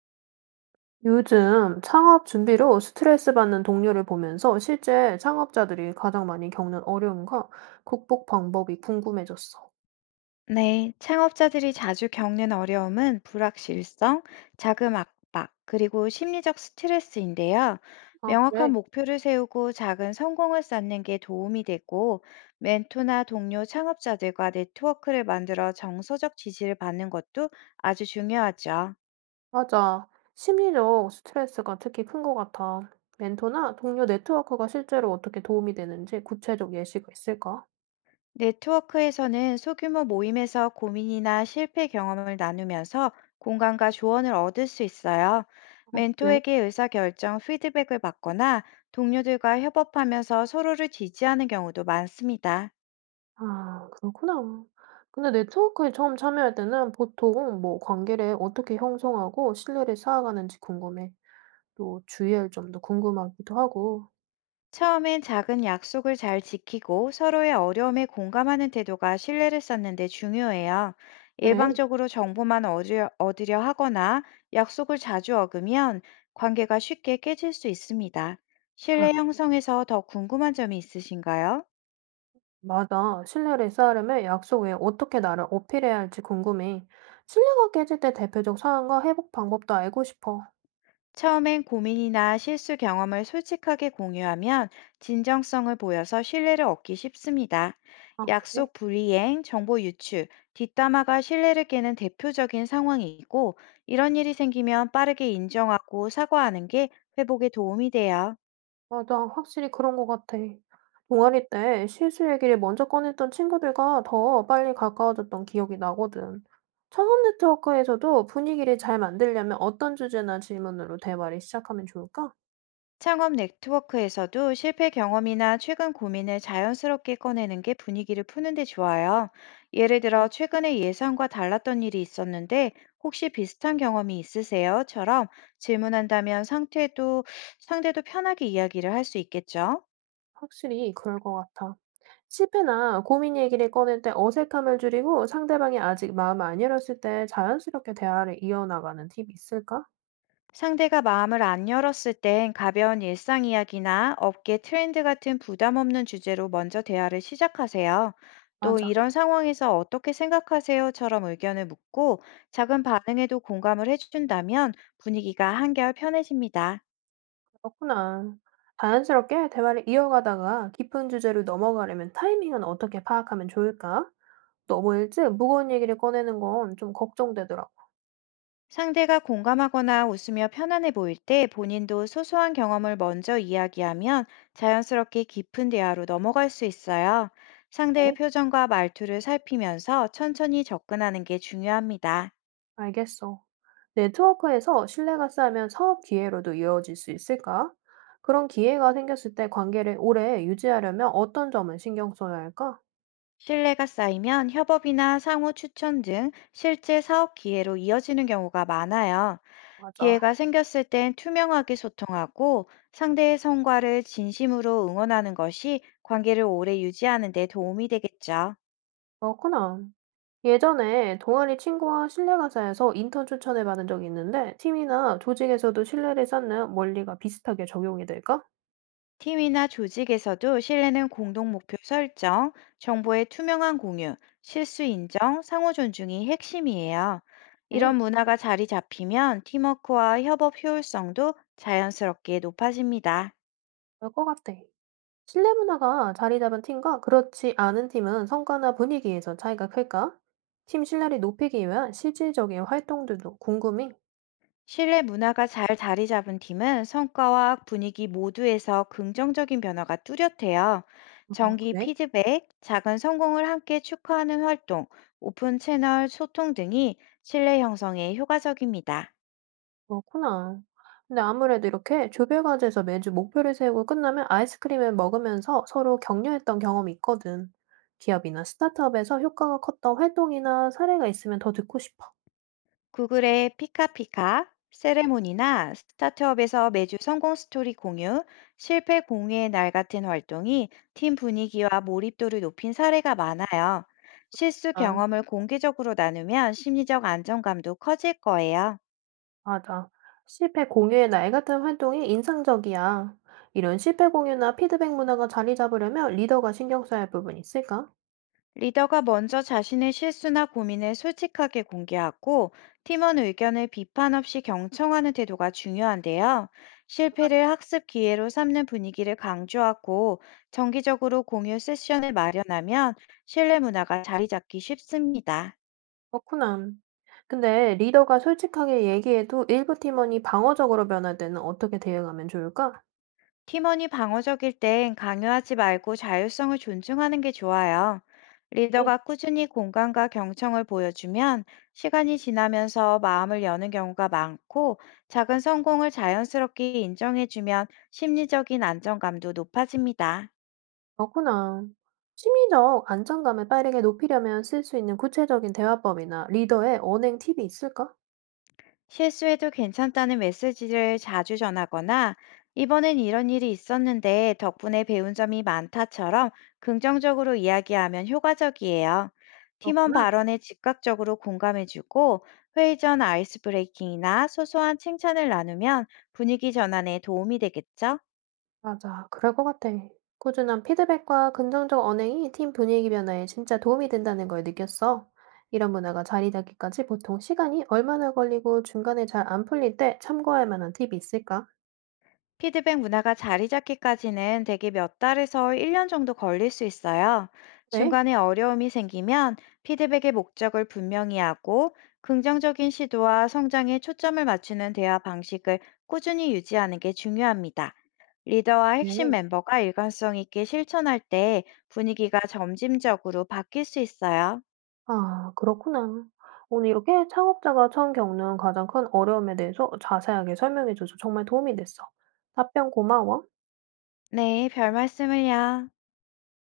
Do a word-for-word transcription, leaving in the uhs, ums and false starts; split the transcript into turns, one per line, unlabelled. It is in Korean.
요즘 창업 준비로 스트레스 받는 동료를 보면서 실제 창업자들이 가장 많이 겪는 어려움과 극복 방법이 궁금해졌어.
네, 창업자들이 자주 겪는 어려움은 불확실성, 자금 압박, 그리고 심리적 스트레스인데요.
아, 그래?
명확한 목표를 세우고 작은 성공을 쌓는 게 도움이 되고, 멘토나 동료 창업자들과 네트워크를 만들어 정서적 지지를 받는 것도 아주 중요하죠.
맞아. 심리적 스트레스가 특히 큰 것 같아. 멘토나 동료 네트워크가 실제로 어떻게 도움이 되는지 구체적 예시가 있을까?
네트워크에서는 소규모 모임에서 고민이나 실패 경험을 나누면서 공감과 조언을 얻을 수 있어요.
어, 그래?
멘토에게 의사결정 피드백을 받거나 동료들과 협업하면서 서로를 지지하는 경우도 많습니다.
아, 그렇구나. 근데 네트워크에 처음 참여할 때는 보통 뭐 관계를 어떻게 형성하고 신뢰를 쌓아가는지 궁금해. 또 주의할 점도 궁금하기도 하고.
처음엔 작은 약속을 잘 지키고 서로의 어려움에 공감하는 태도가 신뢰를 쌓는 데 중요해요.
그래?
일방적으로 정보만 얻으려, 얻으려 하거나 약속을 자주 어기면 관계가 쉽게 깨질 수 있습니다.
아
신뢰 형성에서 더 궁금한 점이 있으신가요?
맞아. 신뢰를 쌓으려면 약속 외에 어떻게 나를 어필해야 할지 궁금해. 신뢰가 깨질 때 대표적 상황과 회복 방법도 알고 싶어.
처음엔 고민이나 실수 경험을 솔직하게 공유하면 진정성을 보여서 신뢰를 얻기 쉽습니다.
아, 그래?
약속 불이행, 정보 유출, 뒷담화가 신뢰를 깨는 대표적인 상황이고, 이런 일이 생기면 빠르게 인정하고 사과하는 게 회복에 도움이 돼요.
맞아. 확실히 그런 것 같아. 동아리 때 실수 얘기를 먼저 꺼냈던 친구들과 더 빨리 가까워졌던 기억이 나거든. 창업 네트워크에서도 분위기를 잘 만들려면 어떤 주제나 질문으로 대화를 시작하면 좋을까?
창업 네트워크에서도 실패 경험이나 최근 고민을 자연스럽게 꺼내는 게 분위기를 푸는데 좋아요. 예를
네,
들어, 최근에 예상과 달랐던 일이 있었는데, 혹시 비슷한 경험이 있으세요?처럼 질문한다면 상태도, 상대도 편하게 이야기를 할 수 있겠죠.
확실히 그럴 것 같아. 실패나 고민 얘기를 꺼낼 때 어색함을 줄이고 상대방이 아직 마음을 안 열었을 때 자연스럽게 대화를 이어나가는 팁이 있을까?
상대가 마음을 안 열었을 땐 가벼운 일상 이야기나 업계 트렌드 같은 부담 없는 주제로 먼저 대화를 시작하세요. 또
맞아,
이런 상황에서 어떻게 생각하세요?처럼 의견을 묻고 작은 반응에도 공감을 해준다면 분위기가 한결 편해집니다.
그렇구나. 자연스럽게 대화를 이어가다가 깊은 주제로 넘어가려면 타이밍은 어떻게 파악하면 좋을까? 너무 일찍 무거운 얘기를 꺼내는 건 좀 걱정되더라고.
상대가 공감하거나 웃으며 편안해 보일 때 본인도 소소한 경험을 먼저 이야기하면 자연스럽게 깊은 대화로 넘어갈 수 있어요. 상대의
네,
표정과 말투를 살피면서 천천히 접근하는 게 중요합니다.
알겠어. 네트워크에서 신뢰가 쌓이면 사업 기회로도 이어질 수 있을까? 그런 기회가 생겼을 때 관계를 오래 유지하려면 어떤 점을 신경 써야 할까?
신뢰가 쌓이면 협업이나 상호 추천 등 실제 사업 기회로 이어지는 경우가 많아요.
맞아.
기회가 생겼을 땐 투명하게 소통하고 상대의 성과를 진심으로 응원하는 것이 관계를 오래 유지하는 데 도움이 되겠죠.
그렇구나. 예전에 동아리 친구와 실내 강사에서 인턴 추천을 받은 적이 있는데, 팀이나 조직에서도 신뢰를 쌓는 원리가 비슷하게 적용이 될까?
팀이나 조직에서도 신뢰는 공동 목표 설정, 정보의 투명한 공유, 실수 인정, 상호 존중이 핵심이에요.
에이,
이런 문화가 자리 잡히면 팀워크와 협업 효율성도 자연스럽게 높아집니다.
그럴 것 같아. 신뢰 문화가 자리 잡은 팀과 그렇지 않은 팀은 성과나 분위기에서 차이가 클까? 팀 신뢰를 높이기 위한 실질적인 활동들도 궁금해.
신뢰 문화가 잘 자리 잡은 팀은 성과와 분위기 모두에서 긍정적인 변화가 뚜렷해요.
어,
정기
그래?
피드백, 작은 성공을 함께 축하하는 활동, 오픈 채널 소통 등이 신뢰 형성에 효과적입니다.
그렇구나. 근데 아무래도 이렇게 조별 과제에서 매주 목표를 세우고 끝나면 아이스크림을 먹으면서 서로 격려했던 경험이 있거든. 기업이나 스타트업에서 효과가 컸던 활동이나 사례가 있으면 더 듣고 싶어.
구글의 피카피카, 세레모니나 스타트업에서 매주 성공 스토리 공유, 실패 공유의 날 같은 활동이 팀 분위기와 몰입도를 높인 사례가 많아요. 실수
아,
경험을 공개적으로 나누면 심리적 안정감도 커질 거예요.
맞아. 실패 공유의 날 같은 활동이 인상적이야. 이런 실패 공유나 피드백 문화가 자리 잡으려면 리더가 신경 써야 할 부분이 있을까?
리더가 먼저 자신의 실수나 고민을 솔직하게 공개하고 팀원 의견을 비판 없이 경청하는 태도가 중요한데요. 실패를 학습 기회로 삼는 분위기를 강조하고 정기적으로 공유 세션을 마련하면 신뢰 문화가 자리 잡기 쉽습니다.
그렇구나. 근데 리더가 솔직하게 얘기해도 일부 팀원이 방어적으로 변할 때는 어떻게 대응하면 좋을까?
팀원이 방어적일 땐 강요하지 말고 자율성을 존중하는 게 좋아요. 리더가 꾸준히 공감과 경청을 보여주면 시간이 지나면서 마음을 여는 경우가 많고 작은 성공을 자연스럽게 인정해주면 심리적인 안정감도 높아집니다.
그렇구나. 심리적 안정감을 빠르게 높이려면 쓸 수 있는 구체적인 대화법이나 리더의 언행 팁이 있을까?
실수해도 괜찮다는 메시지를 자주 전하거나 이번엔 이런 일이 있었는데 덕분에 배운 점이 많다처럼 긍정적으로 이야기하면 효과적이에요. 팀원
그렇구나.
발언에 즉각적으로 공감해주고 회의 전 아이스 브레이킹이나 소소한 칭찬을 나누면 분위기 전환에 도움이 되겠죠?
맞아. 그럴 것 같아. 꾸준한 피드백과 긍정적 언행이 팀 분위기 변화에 진짜 도움이 된다는 걸 느꼈어. 이런 문화가 자리 잡기까지 보통 시간이 얼마나 걸리고 중간에 잘 안 풀릴 때 참고할 만한 팁이 있을까?
피드백 문화가 자리 잡기까지는 대개 몇 달에서 일 년 정도 걸릴 수 있어요.
왜?
중간에 어려움이 생기면 피드백의 목적을 분명히 하고 긍정적인 시도와 성장에 초점을 맞추는 대화 방식을 꾸준히 유지하는 게 중요합니다. 리더와 핵심
네.
멤버가 일관성 있게 실천할 때 분위기가 점진적으로 바뀔 수 있어요.
아 그렇구나. 오늘 이렇게 창업자가 처음 겪는 가장 큰 어려움에 대해서 자세하게 설명해 줘서 정말 도움이 됐어. 답변 고마워.
네, 별 말씀을요.